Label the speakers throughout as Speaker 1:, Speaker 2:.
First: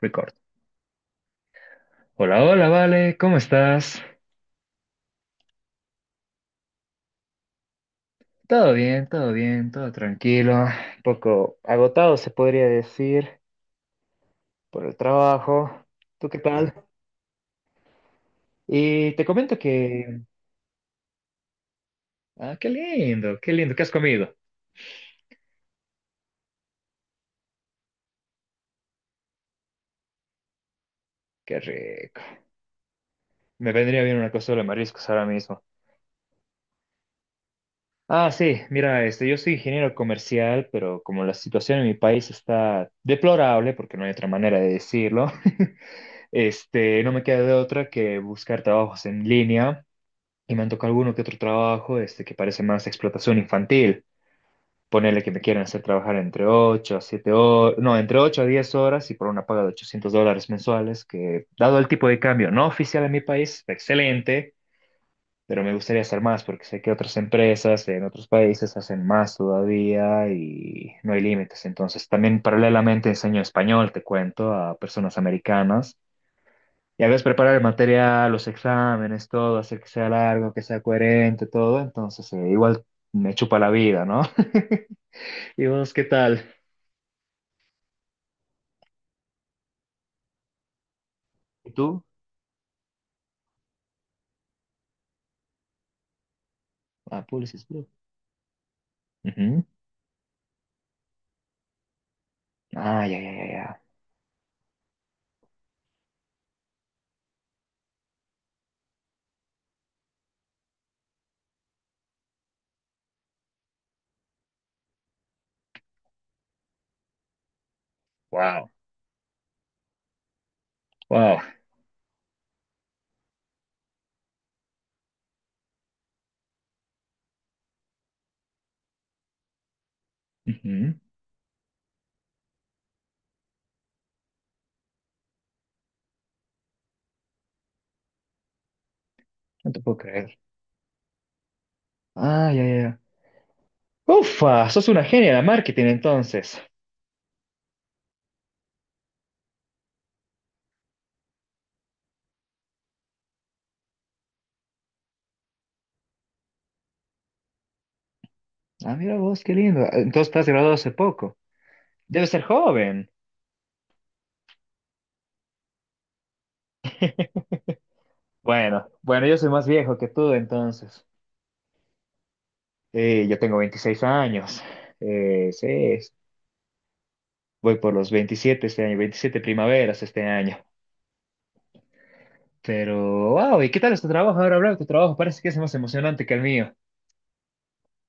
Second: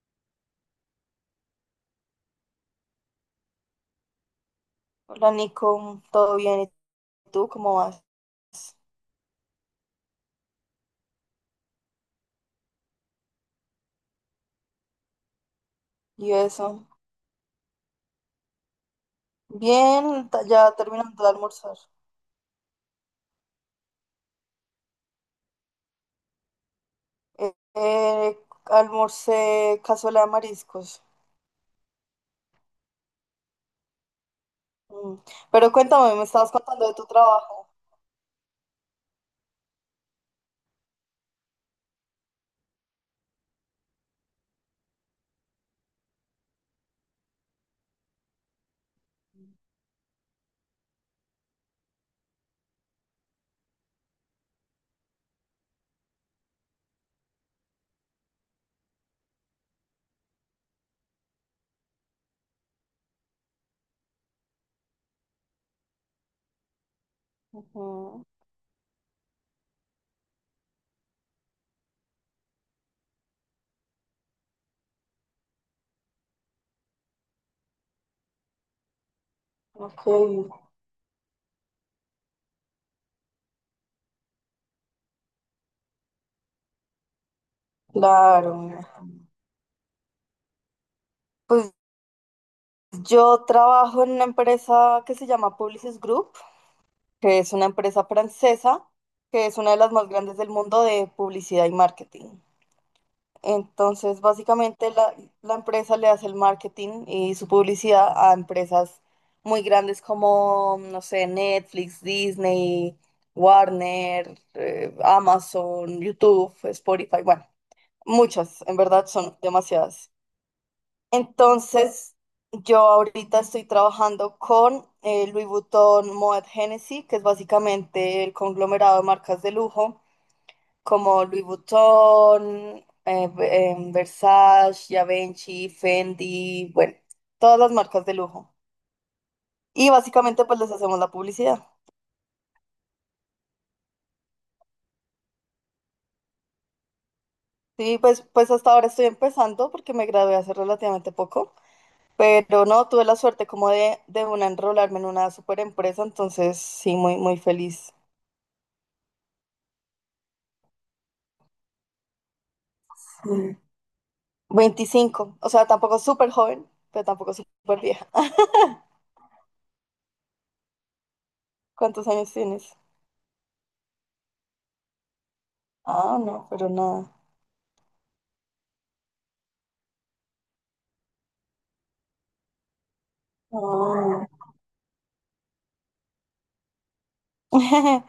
Speaker 1: Record. Hola, hola, Vale, ¿cómo estás?
Speaker 2: Hola Nico, ¿todo bien? ¿Y tú cómo vas?
Speaker 1: Todo bien, todo bien, todo tranquilo. Un poco agotado, se podría decir, por el trabajo. ¿Tú
Speaker 2: Y
Speaker 1: qué
Speaker 2: eso.
Speaker 1: tal? Y te comento que...
Speaker 2: Bien, ya terminando de almorzar.
Speaker 1: Ah, qué lindo, qué lindo, ¿qué has comido?
Speaker 2: Eh, eh, almorcé cazuela de mariscos.
Speaker 1: Qué rico. Me vendría bien una cazuela de mariscos
Speaker 2: Mm.
Speaker 1: ahora mismo.
Speaker 2: Pero cuéntame, me estabas contando de tu trabajo.
Speaker 1: Ah, sí, mira, este, yo soy ingeniero comercial, pero como la situación en mi país está deplorable, porque no hay otra manera de decirlo, este, no me queda de otra que buscar trabajos en línea. Y me han tocado alguno que otro trabajo este, que parece más explotación infantil. Ponerle que me quieren hacer trabajar entre 8 a 7 horas, no, entre 8 a 10 horas y por una paga de $800 mensuales, que dado el tipo de cambio no oficial en mi país, excelente, pero me gustaría hacer más porque sé que otras empresas en
Speaker 2: Ujú.
Speaker 1: otros países hacen más todavía y no hay límites. Entonces, también paralelamente enseño español, te cuento, a personas americanas, ya ves, preparar el material, los exámenes, todo, hacer que
Speaker 2: Ok,
Speaker 1: sea largo, que sea coherente, todo. Entonces, igual me chupa la vida, ¿no? ¿Y vos qué tal?
Speaker 2: claro.
Speaker 1: ¿Y
Speaker 2: Pues
Speaker 1: tú?
Speaker 2: yo trabajo en una empresa que se llama Publicis Group,
Speaker 1: Ah,
Speaker 2: que es
Speaker 1: Pulsis
Speaker 2: una
Speaker 1: Blue.
Speaker 2: empresa francesa, que es
Speaker 1: Ujú.
Speaker 2: una de las más grandes del mundo de publicidad y marketing.
Speaker 1: Ah, ya, ya, ya, ya.
Speaker 2: Entonces, básicamente la empresa le hace el marketing y su publicidad a empresas muy grandes como, no sé, Netflix, Disney, Warner, Amazon, YouTube, Spotify, bueno, muchas,
Speaker 1: Wow,
Speaker 2: en verdad son demasiadas.
Speaker 1: wow.
Speaker 2: Entonces, yo ahorita estoy trabajando con Louis Vuitton, Moet Hennessy, que es básicamente el conglomerado de marcas de lujo
Speaker 1: Ujú.
Speaker 2: como Louis Vuitton, Versace, Givenchy, Fendi, bueno, todas las marcas de lujo.
Speaker 1: No te
Speaker 2: Y
Speaker 1: puedo creer.
Speaker 2: básicamente pues les hacemos la publicidad.
Speaker 1: Ah, ya, ya, ya. Ufa, sos una genia de marketing entonces.
Speaker 2: Sí, pues hasta ahora estoy empezando porque me gradué hace relativamente poco, pero no, tuve la suerte como de una enrolarme en una super empresa, entonces sí, muy, muy feliz.
Speaker 1: Ah, mira vos, qué lindo. Entonces estás graduado hace poco. Debes ser joven.
Speaker 2: Mm. 25, o sea, tampoco súper joven, pero tampoco súper vieja.
Speaker 1: Bueno, bueno, yo soy más viejo que tú entonces.
Speaker 2: ¿Cuántos años tienes?
Speaker 1: Yo tengo 26 años. Sí,
Speaker 2: Ah, no, pero nada.
Speaker 1: voy por los 27 este año, 27 primaveras este año. Pero, wow, ¿y qué tal es tu
Speaker 2: Ah.
Speaker 1: trabajo ahora, Blau? Tu trabajo parece que es más emocionante que el mío.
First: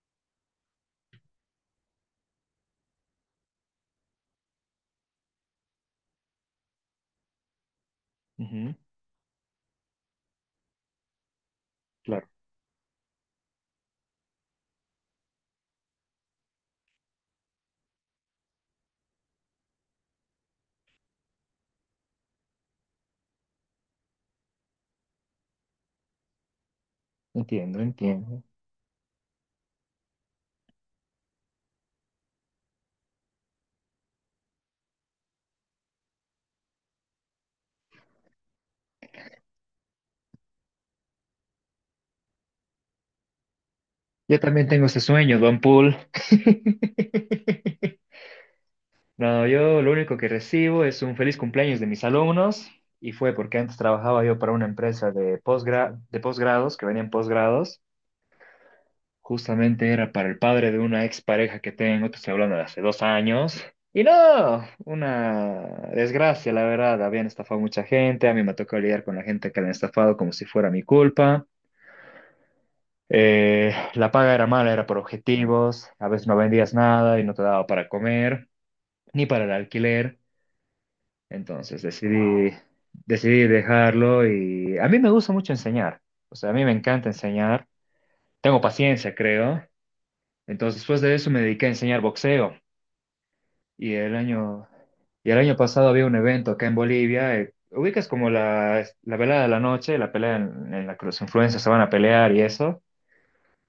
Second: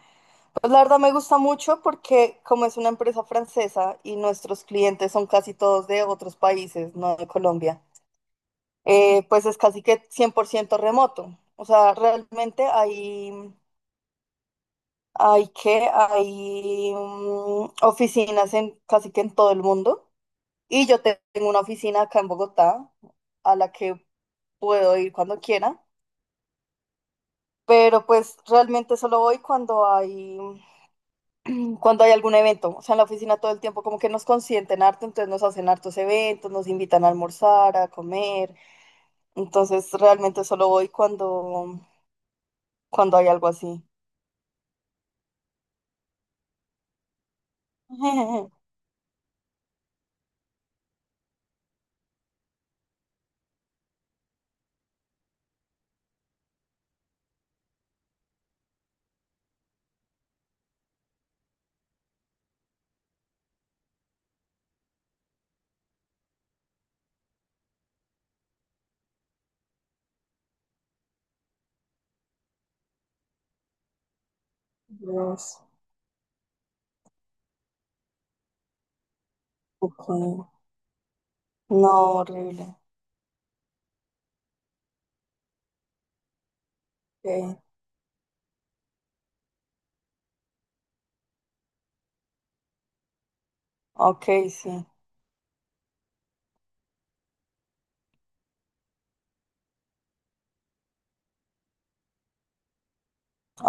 Speaker 2: Pues la verdad me gusta mucho porque como es una empresa francesa y nuestros clientes son casi todos de otros países, no de Colombia,
Speaker 1: Ujú,
Speaker 2: pues es casi que 100% remoto. O sea,
Speaker 1: claro,
Speaker 2: realmente hay oficinas en casi que en todo el mundo. Y yo tengo una oficina acá en Bogotá a la que puedo ir cuando quiera,
Speaker 1: entiendo,
Speaker 2: pero pues
Speaker 1: entiendo.
Speaker 2: realmente solo voy cuando hay algún evento, o sea, en la oficina todo el tiempo como que nos consienten harto, entonces nos hacen hartos eventos, nos invitan a almorzar, a comer, entonces realmente solo voy cuando hay algo así.
Speaker 1: Yo también tengo ese sueño, Don Pool. No, yo lo único que recibo es un feliz cumpleaños de mis alumnos y fue porque antes trabajaba yo para una empresa de posgrados, que venían posgrados. Justamente era para el padre de una expareja que tengo, te estoy hablando de hace 2 años. Y no, una desgracia, la verdad. Habían estafado mucha gente, a mí me tocó lidiar con la gente que la han estafado como si fuera mi culpa. La paga era mala, era por
Speaker 2: Dios,
Speaker 1: objetivos, a veces no vendías nada y no te daba para comer, ni para el
Speaker 2: ok.
Speaker 1: alquiler. Entonces
Speaker 2: No,
Speaker 1: decidí,
Speaker 2: horrible.
Speaker 1: decidí dejarlo y a mí me gusta mucho enseñar. O sea, a mí me encanta
Speaker 2: Okay.
Speaker 1: enseñar. Tengo paciencia, creo. Entonces, después de eso me dediqué a enseñar boxeo. Y el
Speaker 2: Ok,
Speaker 1: año,
Speaker 2: sí.
Speaker 1: y el año pasado había un evento acá en Bolivia. Ubicas como la velada de la noche, la pelea en la que los influencers se van a pelear y eso.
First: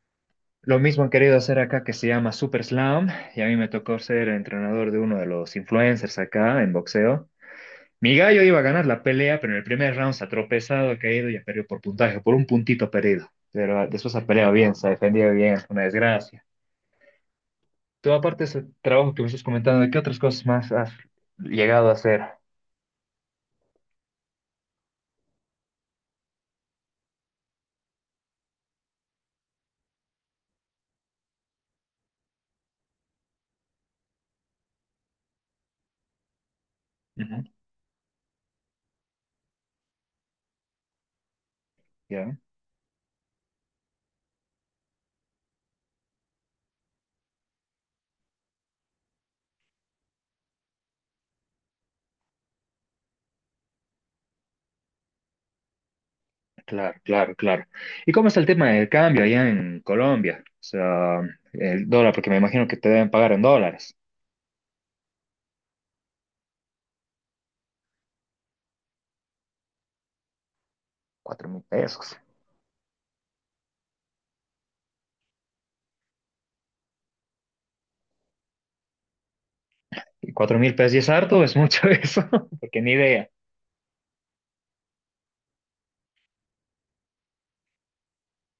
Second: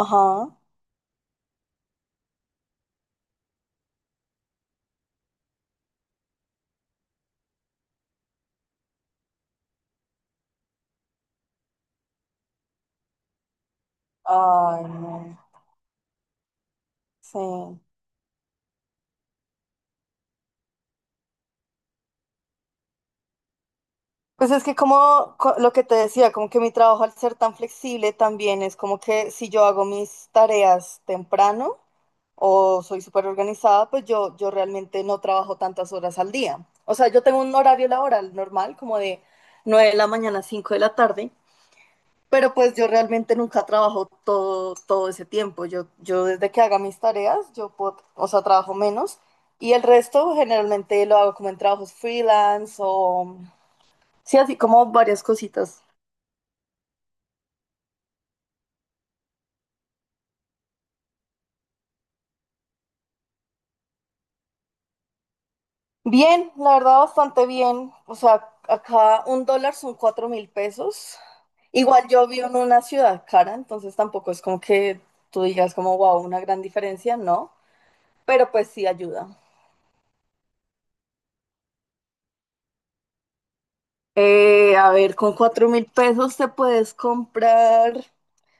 Speaker 2: Ajá.
Speaker 1: Lo mismo han querido hacer acá que se llama Super Slam. Y a mí me tocó ser entrenador de uno de los influencers acá en boxeo. Mi gallo iba a ganar la pelea, pero en el primer round se ha tropezado, ha caído y ha perdido por puntaje, por un puntito perdido. Pero ah, después ha peleado bien,
Speaker 2: Ay,
Speaker 1: se ha defendido
Speaker 2: no.
Speaker 1: bien, una desgracia.
Speaker 2: Sí.
Speaker 1: Tú, aparte de ese trabajo que me estás comentando, ¿qué otras cosas más has llegado a hacer?
Speaker 2: Pues es que como lo que te decía, como que mi trabajo al ser tan flexible también es como que si yo hago mis tareas temprano, o soy súper organizada, pues yo realmente no trabajo tantas horas al día. O sea, yo tengo
Speaker 1: Ujú.
Speaker 2: un horario laboral normal, como de 9 de la mañana a 5 de la tarde,
Speaker 1: Ya,
Speaker 2: pero pues yo realmente nunca trabajo todo ese tiempo. Yo desde que haga mis tareas, yo puedo, o sea, trabajo menos y el resto generalmente lo hago como en trabajos freelance o sí, así como varias cositas.
Speaker 1: claro, claro, claro. ¿Y cómo está el tema del cambio allá en Colombia? O sea, el dólar, porque me imagino que te deben pagar en dólares.
Speaker 2: Bien, la verdad bastante bien. O sea, acá un dólar son 4.000 pesos.
Speaker 1: Cuatro mil
Speaker 2: Igual
Speaker 1: pesos.
Speaker 2: yo vivo en una ciudad cara, entonces tampoco es como que tú digas como, wow, una gran diferencia, no, pero pues sí ayuda.
Speaker 1: ¿Y cuatro mil pesos y es harto? ¿Es mucho eso? Porque ni idea.
Speaker 2: A ver, con 4.000 pesos te puedes comprar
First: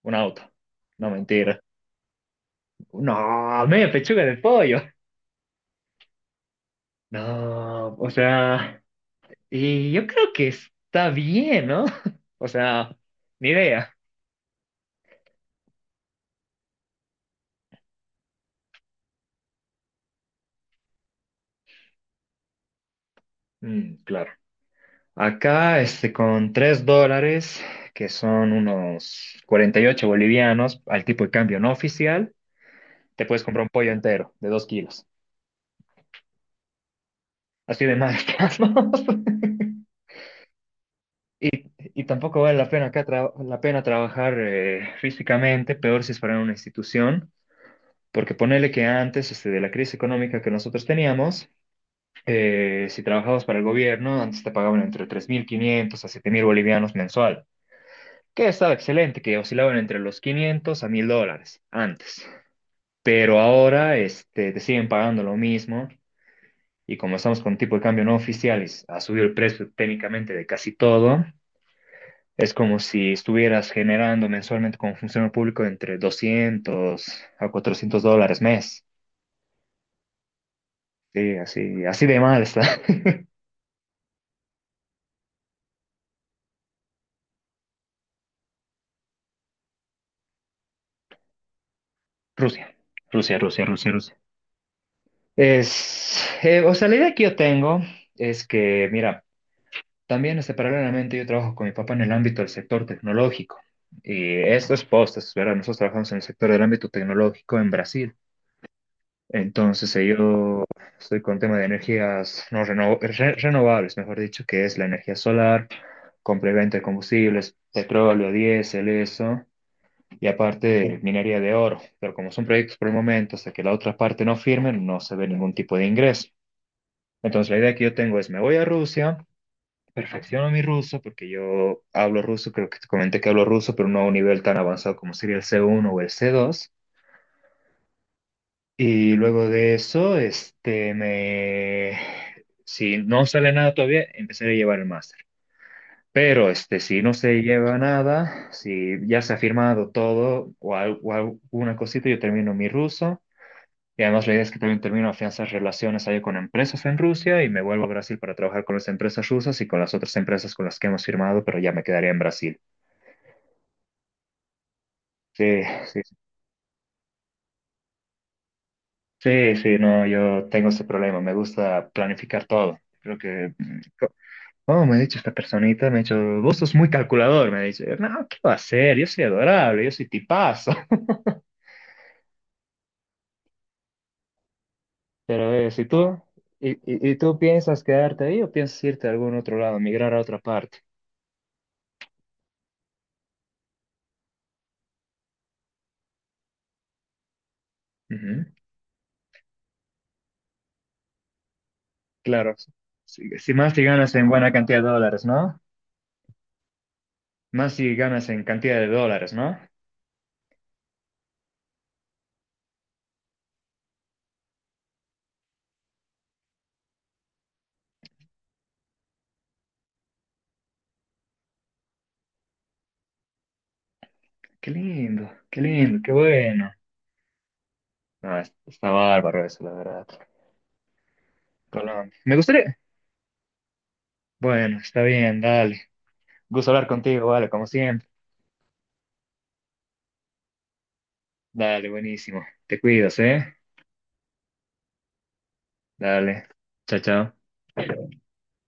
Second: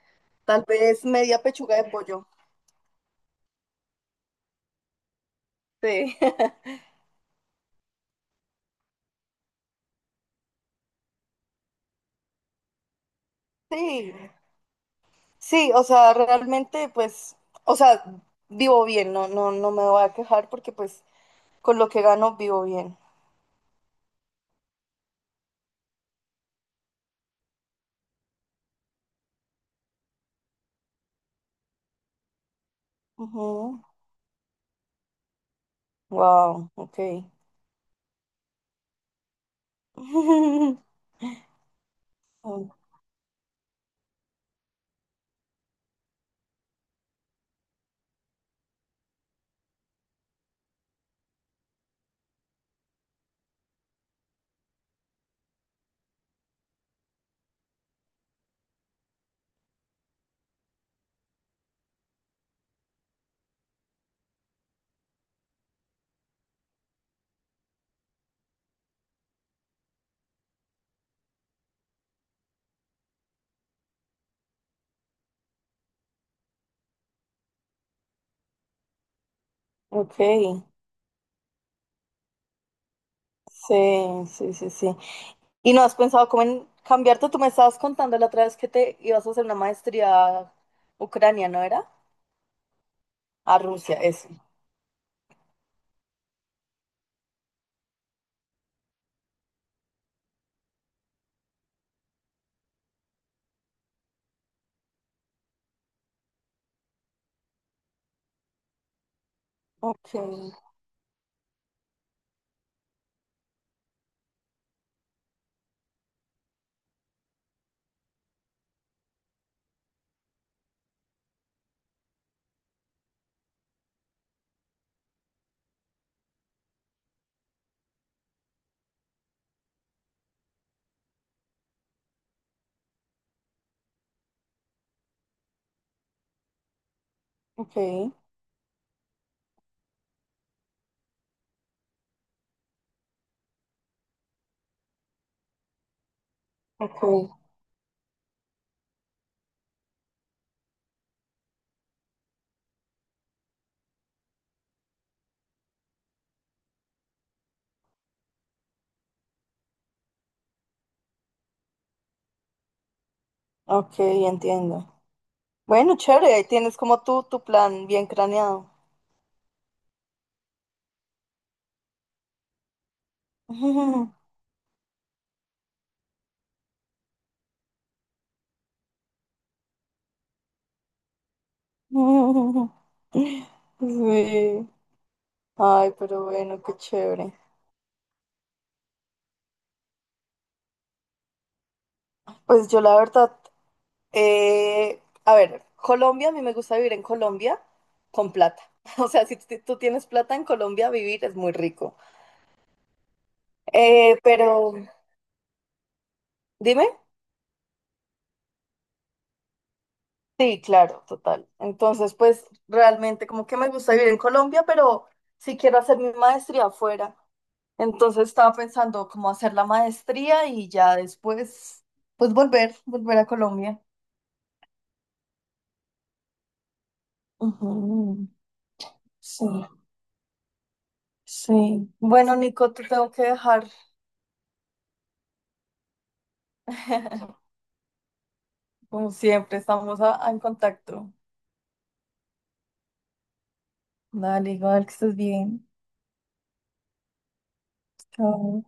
Speaker 1: Un auto.
Speaker 2: tal vez
Speaker 1: No,
Speaker 2: media
Speaker 1: mentira.
Speaker 2: pechuga de pollo.
Speaker 1: No, media pechuga de pollo.
Speaker 2: Sí.
Speaker 1: No, o sea, y yo creo que está bien, ¿no? O sea, ni idea.
Speaker 2: Sí, sí, o sea, realmente, pues, o sea, vivo bien, no, no, no me voy a quejar porque pues con lo que gano vivo bien.
Speaker 1: Mm, claro. Acá, este, con $3, que son unos 48 bolivianos, al tipo de cambio no oficial, te puedes comprar un
Speaker 2: Ujú.
Speaker 1: pollo entero de 2 kilos.
Speaker 2: Wow, ok.
Speaker 1: Así de mal estamos. Y, y tampoco vale la
Speaker 2: Oh,
Speaker 1: pena acá la pena trabajar físicamente, peor si es para una institución, porque ponele que antes este, de la crisis económica que nosotros teníamos, si trabajabas para el gobierno, antes te pagaban entre 3.500 a 7.000 bolivianos mensual, que estaba excelente, que oscilaban entre los 500 a 1.000 dólares antes. Pero ahora este, te siguen pagando lo mismo y como estamos con tipo de cambio no oficial y ha subido el precio técnicamente de casi todo, es como si estuvieras generando mensualmente como funcionario público entre 200 a $400 mes.
Speaker 2: ok,
Speaker 1: Sí, así, así de mal está.
Speaker 2: sí, sí, sí, sí. ¿Y no has pensado cómo en cambiarte? Tú me estabas contando la otra vez que te ibas a hacer una maestría a Ucrania, ¿no era?
Speaker 1: Rusia, Rusia,
Speaker 2: A
Speaker 1: Rusia, Rusia,
Speaker 2: Rusia,
Speaker 1: Rusia.
Speaker 2: eso.
Speaker 1: Es, o sea, la idea que yo tengo es que, mira, también, este, paralelamente, yo trabajo con mi papá en el ámbito del sector tecnológico. Y estos postes, ¿verdad? Nosotros trabajamos en el sector del ámbito tecnológico en Brasil. Entonces,
Speaker 2: Ok,
Speaker 1: yo estoy con tema de energías no renovables, mejor dicho, que es la energía solar, compra y de combustibles, petróleo, diésel, eso, y aparte minería de oro. Pero como son proyectos por el momento, hasta que la otra parte no firme, no se ve ningún tipo de ingreso. Entonces, la idea que yo tengo es, me voy a Rusia, perfecciono mi ruso porque yo hablo ruso, creo que te comenté que hablo ruso, pero no a un nivel tan avanzado como sería el C1 o el C2.
Speaker 2: ok,
Speaker 1: Y luego de eso, este, me... Si no sale nada todavía, empezaré a llevar el máster. Pero, este, si
Speaker 2: ok,
Speaker 1: no se lleva nada, si ya se ha firmado todo o alguna cosita, yo termino mi ruso. Y además la idea es que también termino afianzar relaciones ahí con empresas en Rusia y me vuelvo a Brasil para trabajar con las empresas rusas y con las otras empresas con las que hemos firmado, pero ya me quedaría en Brasil.
Speaker 2: ok, entiendo.
Speaker 1: Sí,
Speaker 2: Bueno,
Speaker 1: sí,
Speaker 2: chévere, ahí tienes como tú tu plan bien craneado.
Speaker 1: sí, sí, no, yo tengo ese problema, me gusta planificar todo. Creo que, ¿cómo me ha dicho esta personita? Me ha dicho, vos sos muy calculador, me ha dicho. No, ¿qué va a ser? Yo soy adorable, yo soy tipazo.
Speaker 2: Sí.
Speaker 1: Pero si
Speaker 2: Ay,
Speaker 1: tú,
Speaker 2: pero bueno, qué
Speaker 1: y
Speaker 2: chévere.
Speaker 1: tú piensas quedarte ahí o piensas irte a algún otro lado, ¿migrar a otra parte?
Speaker 2: Pues yo la verdad. Eh, a ver, Colombia, a mí me gusta vivir en Colombia con
Speaker 1: Ujú,
Speaker 2: plata. O sea, si tú tienes plata en Colombia, vivir es muy rico.
Speaker 1: claro, si más si ganas en buena
Speaker 2: Pero,
Speaker 1: cantidad de dólares, ¿no?
Speaker 2: dime.
Speaker 1: Más si ganas en cantidad de dólares, ¿no?
Speaker 2: Sí, claro, total. Entonces, pues realmente como que me gusta vivir en Colombia, pero sí quiero hacer mi maestría afuera. Entonces estaba pensando cómo hacer la maestría y ya después, pues volver a Colombia.
Speaker 1: Qué lindo, qué lindo, qué bueno.
Speaker 2: Ujú.
Speaker 1: No, está bárbaro
Speaker 2: Sí,
Speaker 1: eso, la verdad.
Speaker 2: sí.
Speaker 1: Colombia. Me
Speaker 2: Bueno, Nico,
Speaker 1: gustaría.
Speaker 2: te tengo que dejar.
Speaker 1: Bueno, está bien, dale. Gusto hablar contigo, vale, como siempre.
Speaker 2: Como siempre, estamos en contacto.
Speaker 1: Dale, buenísimo. Te cuidas, ¿eh?
Speaker 2: Dale, igual que estés bien.
Speaker 1: Dale. Chao, chao.
Speaker 2: Chao.